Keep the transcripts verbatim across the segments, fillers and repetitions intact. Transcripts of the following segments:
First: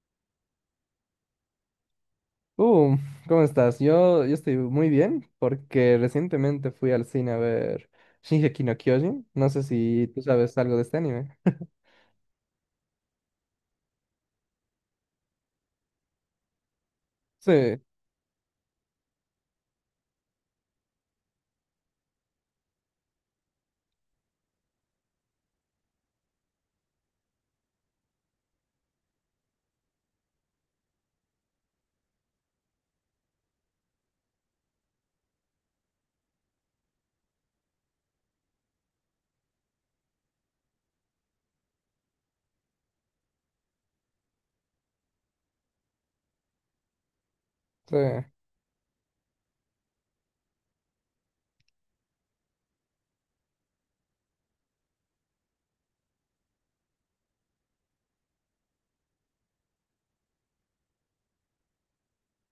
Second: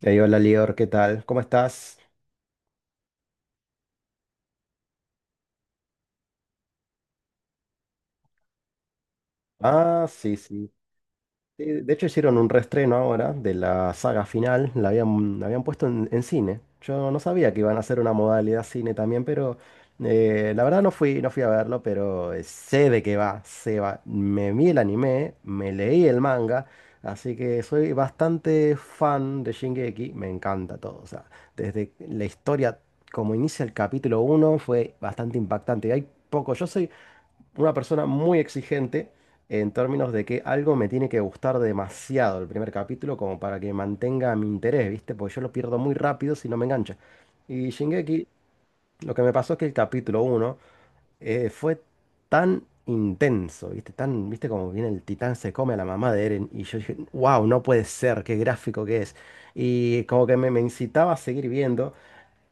Ey, hola Lior, ¿qué tal? ¿Cómo estás? Uh, ¿cómo estás? Yo, yo estoy muy bien porque recientemente fui al cine a ver Shingeki no Kyojin. No sé Ah, si tú sí, sabes sí. algo de este anime. Sí, de hecho hicieron un reestreno ahora de la saga final, la habían, la habían puesto en, en cine. Yo no sabía que iban a Sí, hacer una modalidad cine también, pero eh, la verdad no fui, no fui a verlo, pero eh, sé de qué va, sé va. Me vi el anime, me leí el manga, así que soy bastante fan de Shingeki, me encanta todo. O sea, desde la historia, como inicia el capítulo uno fue bastante impactante. Hay poco, yo soy una persona muy exigente en términos de que algo me tiene que gustar demasiado el primer capítulo como para que mantenga mi interés, ¿viste? Porque yo lo pierdo muy rápido si no me engancha. Y sí. Shingeki, lo que me pasó es que el capítulo uno eh, fue tan intenso, ¿viste? Tan, ¿viste como viene el titán se come a la mamá de Eren? Y yo dije, wow, no puede ser, qué gráfico que es. Y como que me, me incitaba a seguir viendo.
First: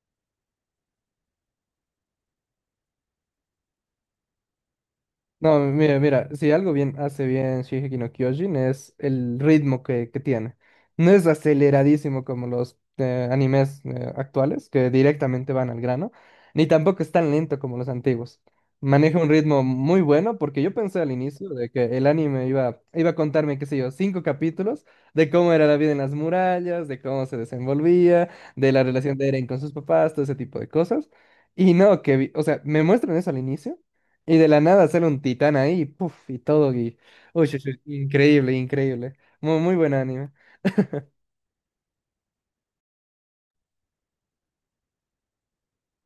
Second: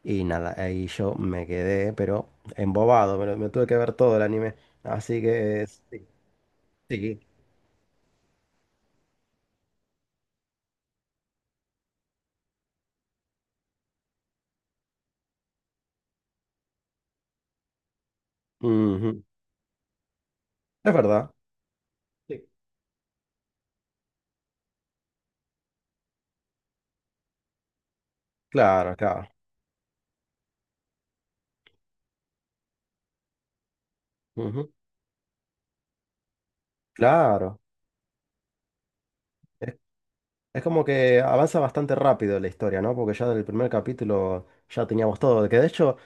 Y nada, ahí yo me quedé, pero embobado, me, lo- me tuve que ver todo el anime. Así No, que mira, sí, mira, si algo bien sí. hace bien Shingeki no Kyojin es el ritmo que, que tiene. No es aceleradísimo como los eh, animes eh, actuales, que directamente van al grano, ni tampoco es tan lento como los antiguos. Maneja Ujú. un ritmo muy bueno, porque yo Es pensé al verdad. inicio de que el anime Sí. iba, iba a contarme, qué sé yo, cinco capítulos de cómo era la vida en las murallas, de cómo se desenvolvía, de la Claro, relación claro. de Eren con sus papás, todo ese tipo de cosas. Y no, que, vi- o sea, me muestran eso al inicio. Y de la Ujú. nada sale un titán ahí, puff, y todo. Y... Uy, Claro. uy, uy, increíble, increíble. Muy, Es, muy buen anime. es como que avanza bastante rápido la historia, ¿no? Porque ya del primer capítulo ya teníamos todo. Que de hecho,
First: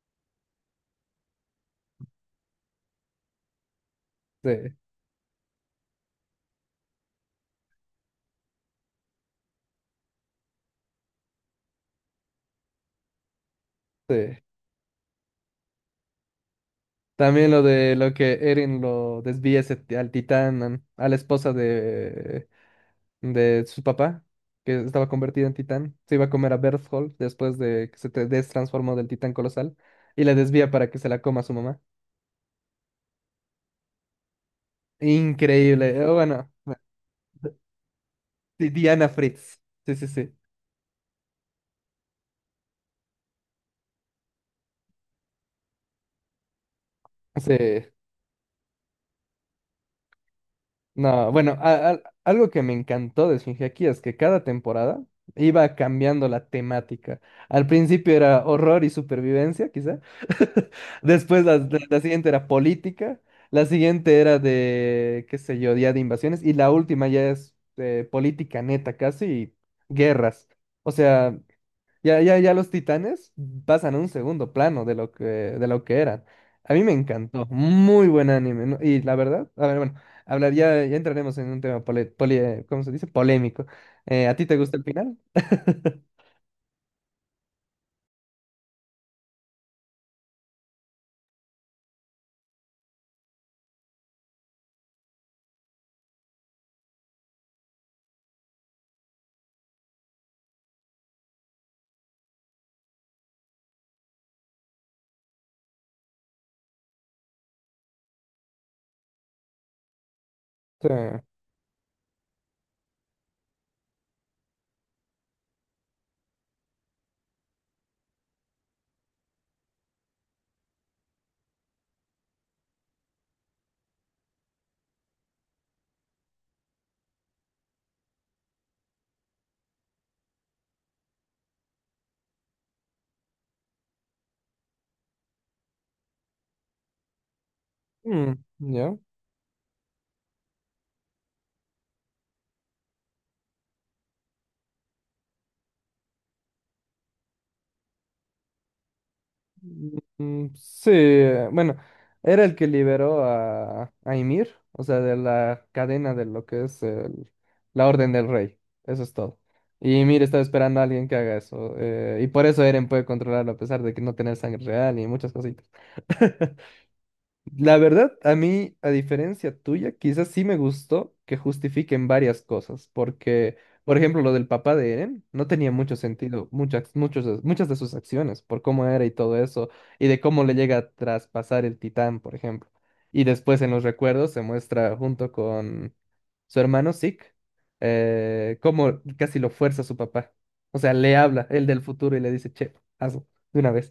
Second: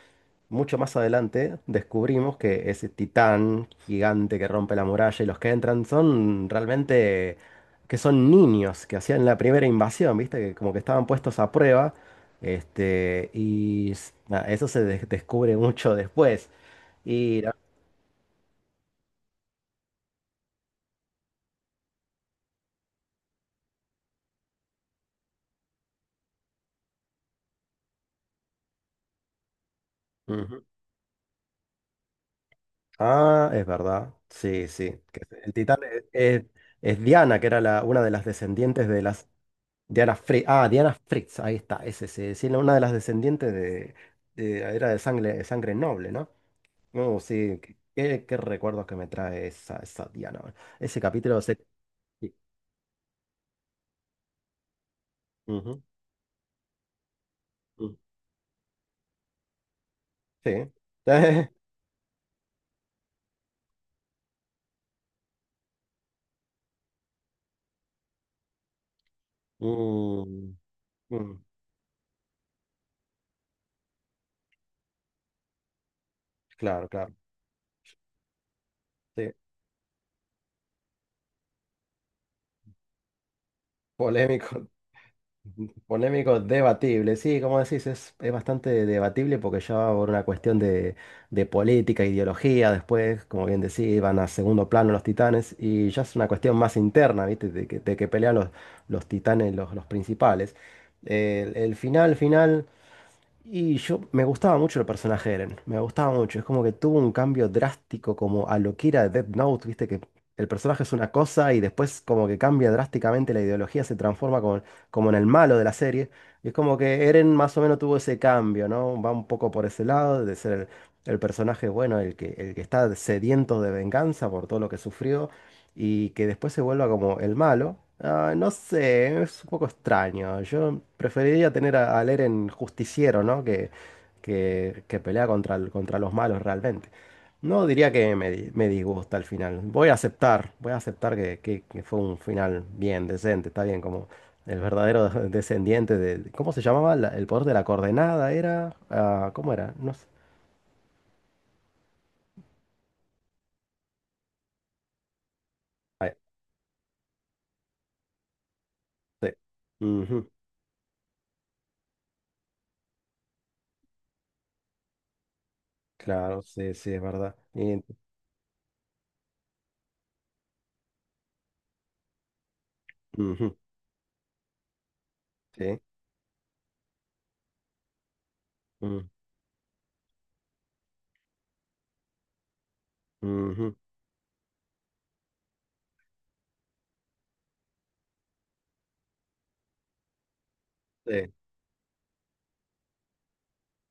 mucho más adelante descubrimos que ese titán gigante que Sí, rompe la muralla y los que entran son realmente que son niños que hacían la primera invasión, ¿viste? Que como que estaban puestos a prueba. Este, y s- sí. nada, eso se des- descubre mucho después. Y También la- lo de lo que Eren lo desvía ese ti- al titán, an- a la esposa de, de su papá, que estaba convertida en titán. Se iba a comer a Berthold después de que se te- destransformó del titán colosal. Y la Ujú. desvía para que se la coma su mamá. Ah, es verdad. Sí, sí. Que el titán Increíble. es, eh, es- Bueno, es Diana, que era la- una de las Di- descendientes de Diana las Fritz. Sí, sí, Diana sí. Fritz. Ah, Diana Fritz, ahí está, ese sí, sí, no, una de las descendientes de, de- era de sangre, de sangre noble, ¿no? No, Sí. sí, qué, qué- qué recuerdos que me trae esa, esa, Diana. Bueno, ese No, capítulo bueno, se. a- a- Sí. algo que me encantó de Shingeki es que cada temporada iba Ujú, cambiando la temática. Al mm, principio era horror y supervivencia, quizá. sí. Después la, la- la siguiente era política. La siguiente era de, qué sé yo, día de invasiones. Y la última ya es eh, política neta, casi, y guerras. Mm, O sea, mm, ya, ya, ya los titanes pasan a un segundo plano de lo que, de lo que eran. A mí claro, me claro. encantó, muy buen anime, ¿no? Y la Sí. verdad, a ver, bueno, hablar, ya, ya entraremos en un tema pole- poli- eh, ¿cómo se dice? Polémico. Eh, ¿a ti Polémico. te gusta el final? Polémico, debatible, sí, como decís, es, es bastante debatible porque ya va por una cuestión de, de política, ideología, después, como bien decís, van a segundo plano los titanes y ya es una cuestión más interna, ¿viste? De que, de que pelean los, los titanes, los, los principales. El, el final, final. Y yo me gustaba mucho el personaje de Eren, me gustaba mucho. Es como que tuvo un cambio drástico como a lo que era Death Note, viste que el personaje Sí. es una cosa y después como que cambia drásticamente la ideología, se transforma como, como en el malo de la serie. Y es como que Eren más o menos tuvo ese cambio, ¿no? Va un poco por ese lado de ser el, el personaje bueno, el que, el que está sediento de venganza por todo lo que sufrió y que después se vuelva como el malo, ah, no sé, es un poco extraño. Yo preferiría tener a, a Eren justiciero, ¿no? Que, que, que pelea contra, el- contra los malos realmente. No diría que me, Mm, di- me ¿ya? disgusta al final. Voy a aceptar, voy a aceptar que, que- que fue un final bien, decente, está bien, como el verdadero descendiente de. ¿Cómo se llamaba? La- el poder de la coordenada era, ah, ¿cómo era? No sé. Mm, Sí, eh, bueno, era el que liberó a, a Ymir, o sea, de la Ay, cadena de lo que es el- la Orden del Rey, eso es sí. todo. Y Ymir Ujú. estaba esperando a alguien que haga eso, eh, y por eso Eren puede controlarlo a pesar de que no tener sangre real y muchas cositas. Claro, sí, sí, es verdad. La Y- verdad, a mí, a diferencia tuya, quizás sí me gustó que justifiquen varias cosas, Ujú, porque, por ejemplo, lo del papá de Eren no tenía sí. mucho sentido, muchas, muchos, de- muchas de sus acciones, por cómo era y todo eso, y de cómo le llega a traspasar el titán, por ejemplo. Y después en Ujú, los recuerdos se muestra junto con su hermano Zeke, eh, cómo casi lo fuerza su papá. O sea, le sí, habla, él del futuro, y le dice, che, hazlo, de una vez.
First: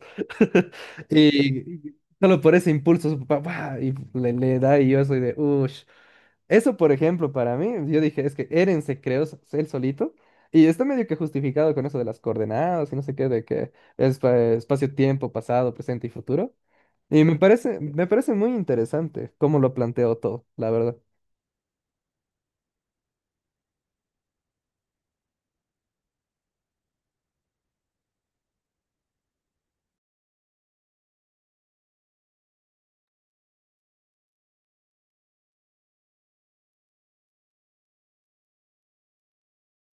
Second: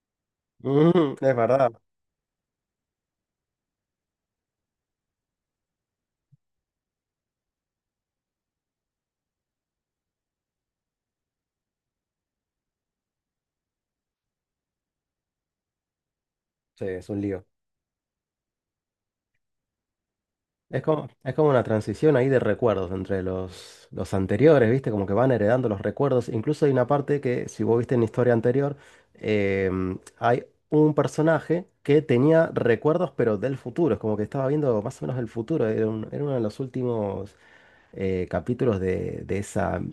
ujú, es verdad. Y solo por ese impulso su papá ¡guau! Y le, le da y yo soy de uff. Eso, por ejemplo, para mí, yo dije, es que Eren se creó s- él solito y está medio que justificado con eso de las coordenadas y no sé qué, de que es eh, espacio-tiempo, pasado, presente y futuro. Sí, es un Y me lío. parece, me parece muy interesante cómo lo planteó todo, la Es verdad. como, es como una transición ahí de recuerdos entre los, los anteriores, ¿viste? Como que van heredando los recuerdos. Incluso hay una parte que, si vos viste en la historia anterior, em, hay un personaje que tenía recuerdos, pero del futuro. Es como que estaba viendo más o menos el futuro. Era, un- era uno de los últimos eh, capítulos de, de esa mm,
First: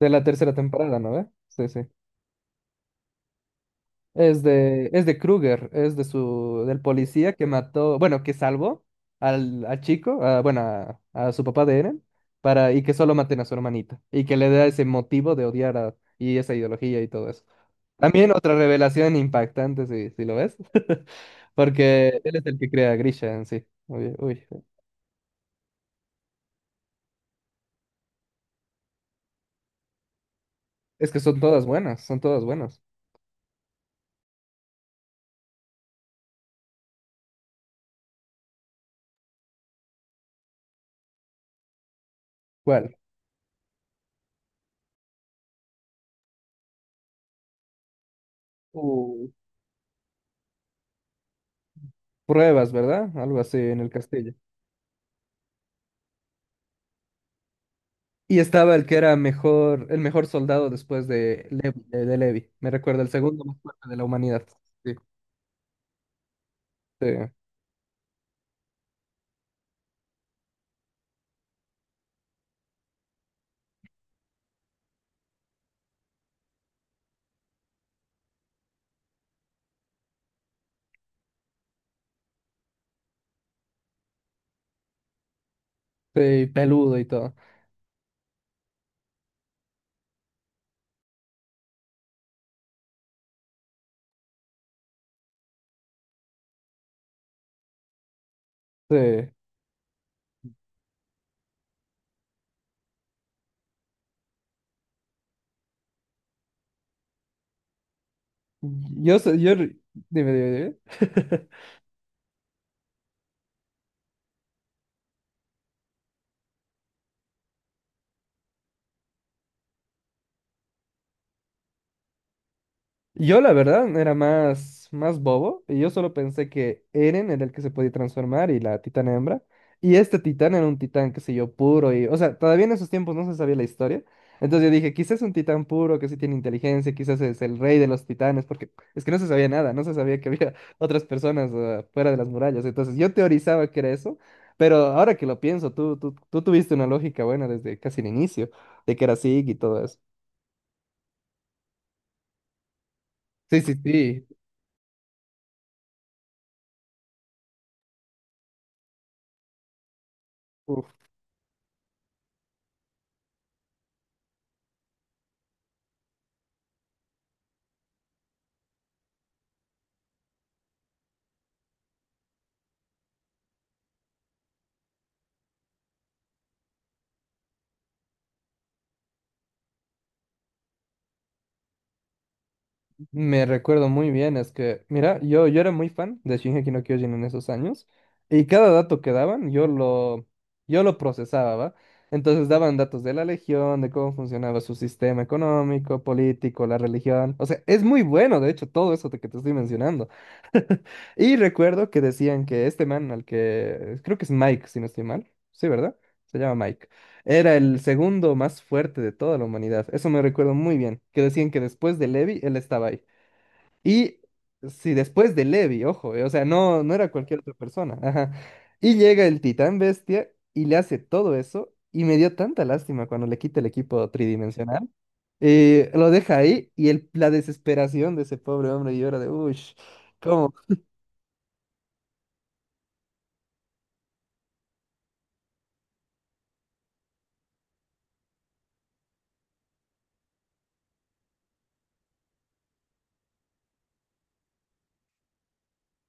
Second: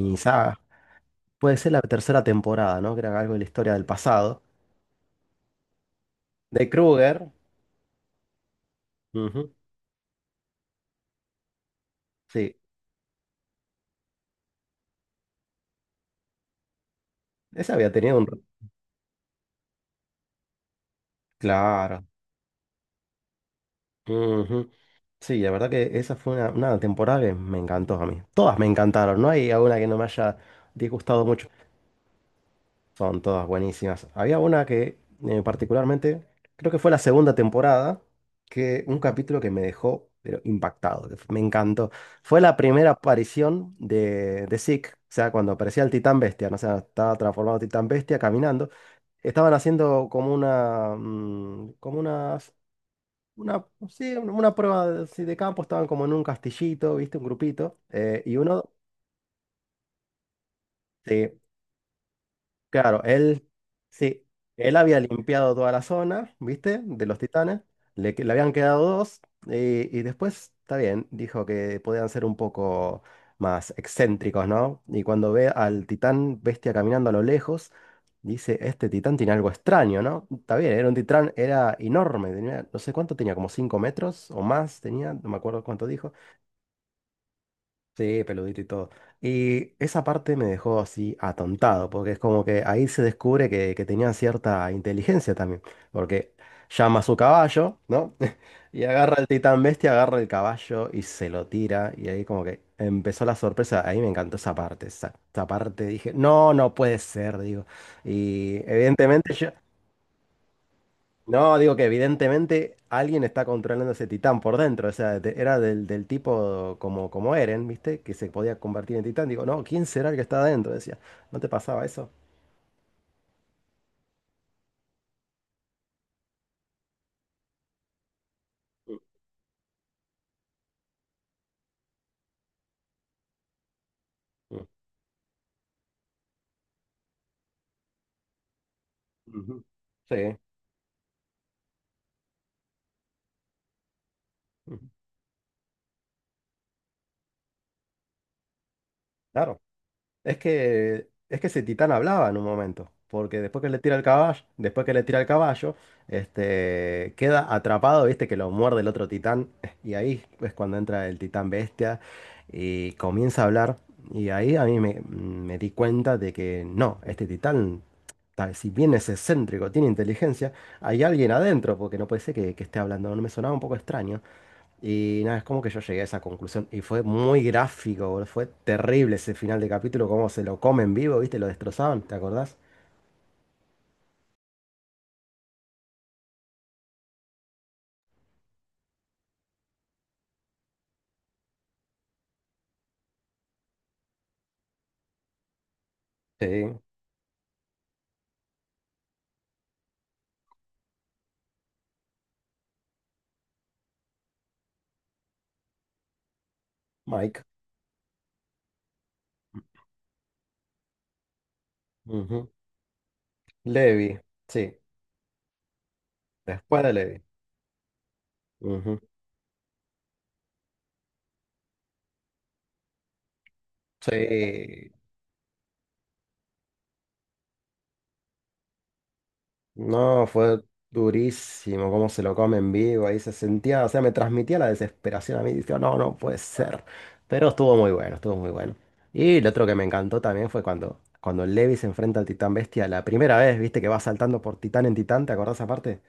De la tercera saga. temporada, ¿no ve? Puede Sí, ser la sí. tercera temporada, ¿no? Que era algo de la historia del pasado. Es de, es de Kruger, es de su, De del Kruger. policía que mató, bueno, que salvó Ujú. al, al chico, a- bueno, a, a su papá de Eren, Sí. para, y que solo maten a su hermanita, y que le da ese motivo de odiar a, y esa ideología y todo eso. Esa había tenido un. También otra revelación impactante, si, si lo ves, Claro. porque él es el que crea a Grisha en sí. Uy, uy. Ujú. Sí, la verdad que esa fue una, una temporada que me encantó a mí. Todas me encantaron, no hay alguna que no me haya Es que disgustado son mucho. todas buenas, son todas buenas. Son todas buenísimas. Había una que eh, particularmente, creo que fue la segunda temporada, que un capítulo que me dejó pero impactado, que me encantó. Fue la primera ¿Cuál? aparición de, de Zeke, o sea, cuando aparecía el Titán Bestia, ¿no? O sea, estaba transformado en Titán Bestia caminando. Uh, Estaban haciendo como una, mm, como una pruebas, ¿verdad? Algo así Una, en el sí, una castillo. una prueba de, sí, de campo, estaban como en un castillito, ¿viste? Un grupito. eh, y Y uno, estaba el que era mejor, el mejor soldado después sí, de Levi, de, de Levi. Me claro, recuerda el segundo él, más fuerte de la sí, humanidad. él Sí, había limpiado toda la zona, ¿viste? De sí, los titanes. Le, que- le habían quedado dos. Y, y después, está bien, dijo que podían ser un poco más excéntricos, ¿no? Y cuando ve al titán bestia caminando a lo lejos, dice, este titán tiene algo extraño, ¿no? Está bien, era un titán, era enorme, tenía, no sé cuánto tenía, como cinco metros o más, tenía, no me acuerdo cuánto dijo. sí, peludo y todo. Sí, peludito y todo. Y esa parte me dejó así atontado, porque es como que ahí se descubre que, que tenía cierta inteligencia también, porque llama a su caballo, ¿no? Y Sí. agarra el titán bestia, agarra el caballo y se lo tira, y ahí como que empezó la sorpresa, ahí me encantó esa parte, esa, esa parte dije, no, no puede ser, digo. Y Yo, evidentemente so- yo, yo, dime, dime, dime. no, digo que evidentemente alguien está controlando ese titán por dentro. O sea, de- era del, del tipo como, como Eren, ¿viste? Que se podía convertir en titán. Digo, no, ¿quién será el que está adentro? Decía, ¿no te pasaba eso? Yo la verdad era más, más bobo y yo solo pensé que Eren era el que se podía transformar y la Mm, titana hembra. Y este titán era un titán, qué sé yo, puro y, o sea, todavía en esos tiempos no se sabía la historia. mm, Entonces yo dije, quizás es un titán puro que sí tiene inteligencia, quizás es el rey de los titanes, porque es que no se sabía ujú. nada, no se sabía que Sí, había otras personas eh, fuera de las murallas. Entonces yo teorizaba que era eso, pero ujú, ahora que lo pienso, tú, tú, tú tuviste una lógica buena desde casi el inicio, de que era Zig y claro. todo eso. Es que, es que ese titán hablaba en un momento, porque Sí, después que sí, le tira el sí. caballo, después que le tira el caballo, este, queda atrapado, viste que lo muerde el otro titán, y ahí es cuando entra el titán bestia y comienza a hablar, y ahí a mí me, me di cuenta de que no, este titán, tal- si bien es excéntrico, tiene inteligencia, hay alguien adentro, porque no puede ser que, que esté hablando, no me sonaba un poco extraño. Y nada, es como que yo llegué a esa conclusión. Y fue muy gráfico, boludo. Fue terrible ese final de capítulo, cómo se lo comen vivo, ¿viste? Lo destrozaban, ¿te acordás? Me recuerdo muy bien, es que, mira, yo, yo era muy fan de Shingeki no Kyojin en esos años, y cada dato que daban, yo lo, yo lo procesaba, ¿va? Entonces daban datos de la legión, de cómo funcionaba su sistema económico, Sí, político, la religión. O sea, es muy bueno, de hecho, todo eso de que te estoy mencionando. Y recuerdo que decían que este man, al que creo que es Mike, si no estoy mal, sí, ¿verdad? Se llama Mike. Mike. Era el segundo más fuerte de toda la humanidad. Eso me recuerdo muy bien, que decían que después de Levi, Ujú. él estaba ahí. Levi, Y sí. si después de Levi, ojo, eh, o sea, Después no, de no era Levi. cualquier otra persona. Ajá. Y Ujú. llega el titán bestia y le hace todo eso. Y me dio tanta lástima cuando le quita el equipo tridimensional. Sí. Eh, lo deja ahí y el, la desesperación de ese pobre hombre y llora de, uy, No, ¿cómo? fue durísimo cómo se lo come en vivo, ahí se sentía, o sea, me transmitía la desesperación a mí, decía, no, no puede ser. Pero estuvo muy bueno, estuvo muy bueno. Y lo otro que me encantó también fue cuando, cuando Levi se enfrenta al Titán Bestia la primera vez, viste que va saltando por Titán en Titán, ¿te acordás aparte?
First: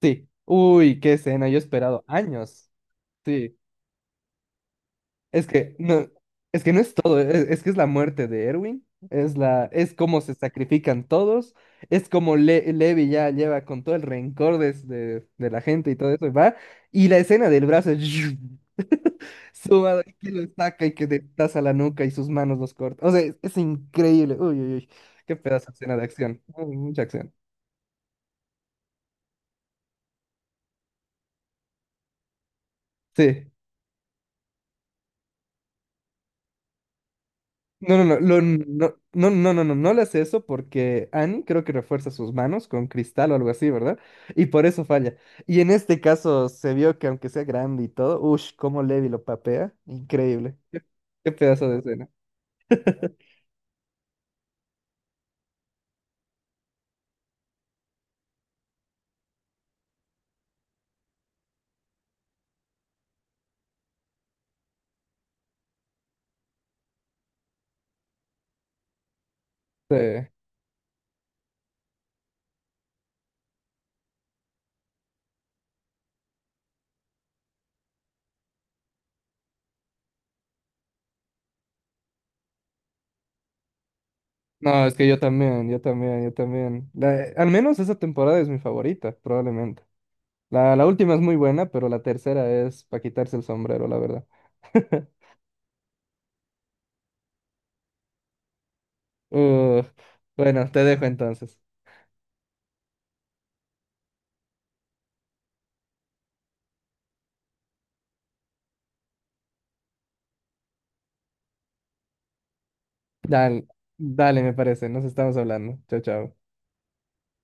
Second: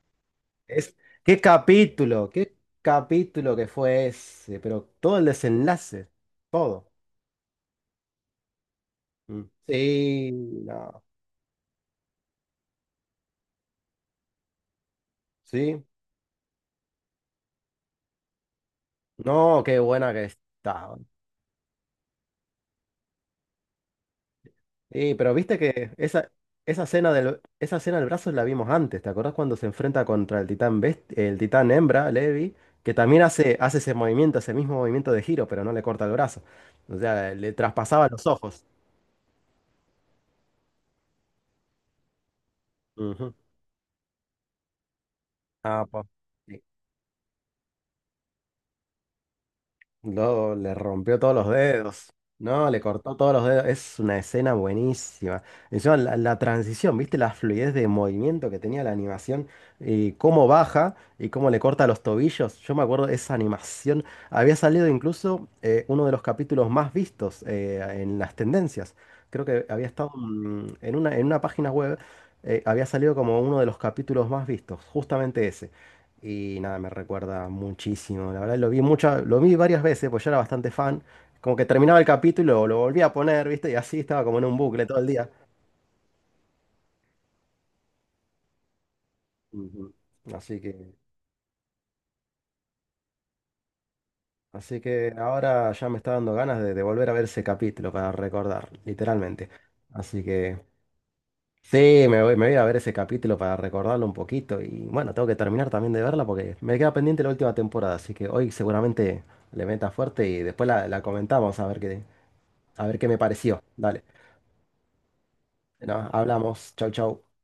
Sí, Es, uy, qué Qué escena, yo he esperado capítulo, qué años. capítulo Sí, que fue ese, pero todo el es que desenlace, no, es que no todo. es todo, es, es que es la muerte de Erwin, es Mm. la, es cómo Sí, se no, sacrifican todos, es como Le- Levi ya lleva con todo el rencor de, de- de la sí, gente y todo eso, y va, y la escena del brazo no, qué sumado, buena y que que lo saca y está. que destaza la nuca y sus manos los corta. O sea, es, es increíble. Uy, uy, uy. Sí, pero Qué viste pedazo de que escena de esa, acción. Uy, esa mucha escena acción. del, esa escena del brazo la vimos antes. ¿Te acordás cuando se enfrenta contra el titán best- el titán hembra, Levi? Que también Sí. hace, hace ese movimiento, ese mismo movimiento de giro, pero no le corta el brazo. O sea, le No, no, traspasaba no, los lo- ojos. no, no, no, no, no, no le hace eso porque Annie creo que refuerza sus manos con cristal Ujú. o algo así, ¿verdad? Y por eso falla. Y en Ah, este po. caso se vio que aunque sea grande y todo, uff, cómo Levi lo papea, Luego increíble. le rompió Qué todos los pedazo de escena. dedos. No, le cortó todos los dedos. Es una escena buenísima. Encima, la, la transición, ¿viste? La fluidez de movimiento que tenía la animación. Y cómo baja y cómo le corta los tobillos. Yo me acuerdo de esa animación. Había salido incluso eh, uno de los capítulos más vistos eh, en las tendencias. Creo que había Sí. estado mm, en una, en una página web. Eh, había salido como uno de los capítulos más vistos. Justamente ese. Y nada, me recuerda muchísimo. La verdad, lo vi muchas, lo vi varias veces, pues yo era bastante fan. Como que terminaba el capítulo, y lo, lo volvía a poner, ¿viste? Y así estaba como en un bucle No, es todo el que yo día. también, yo también, yo también. La- al menos esa temporada es mi favorita, probablemente. Ujú. Así La, la que, última es muy buena, pero la tercera es para quitarse el sombrero, la verdad. así que ahora ya me está dando ganas de, de volver a ver ese capítulo para recordar, literalmente. Uh, Así que bueno, te dejo entonces. sí, me voy, me voy a ver ese capítulo para recordarlo un poquito. Y bueno, tengo que terminar también de verla porque me queda pendiente la última temporada. Así que hoy seguramente le meta fuerte y después la, la comentamos a ver qué, a ver qué me pareció. Dale, Dale. dale, me parece. Nos estamos hablando. Chao, No, chao. hablamos. Chau, chau.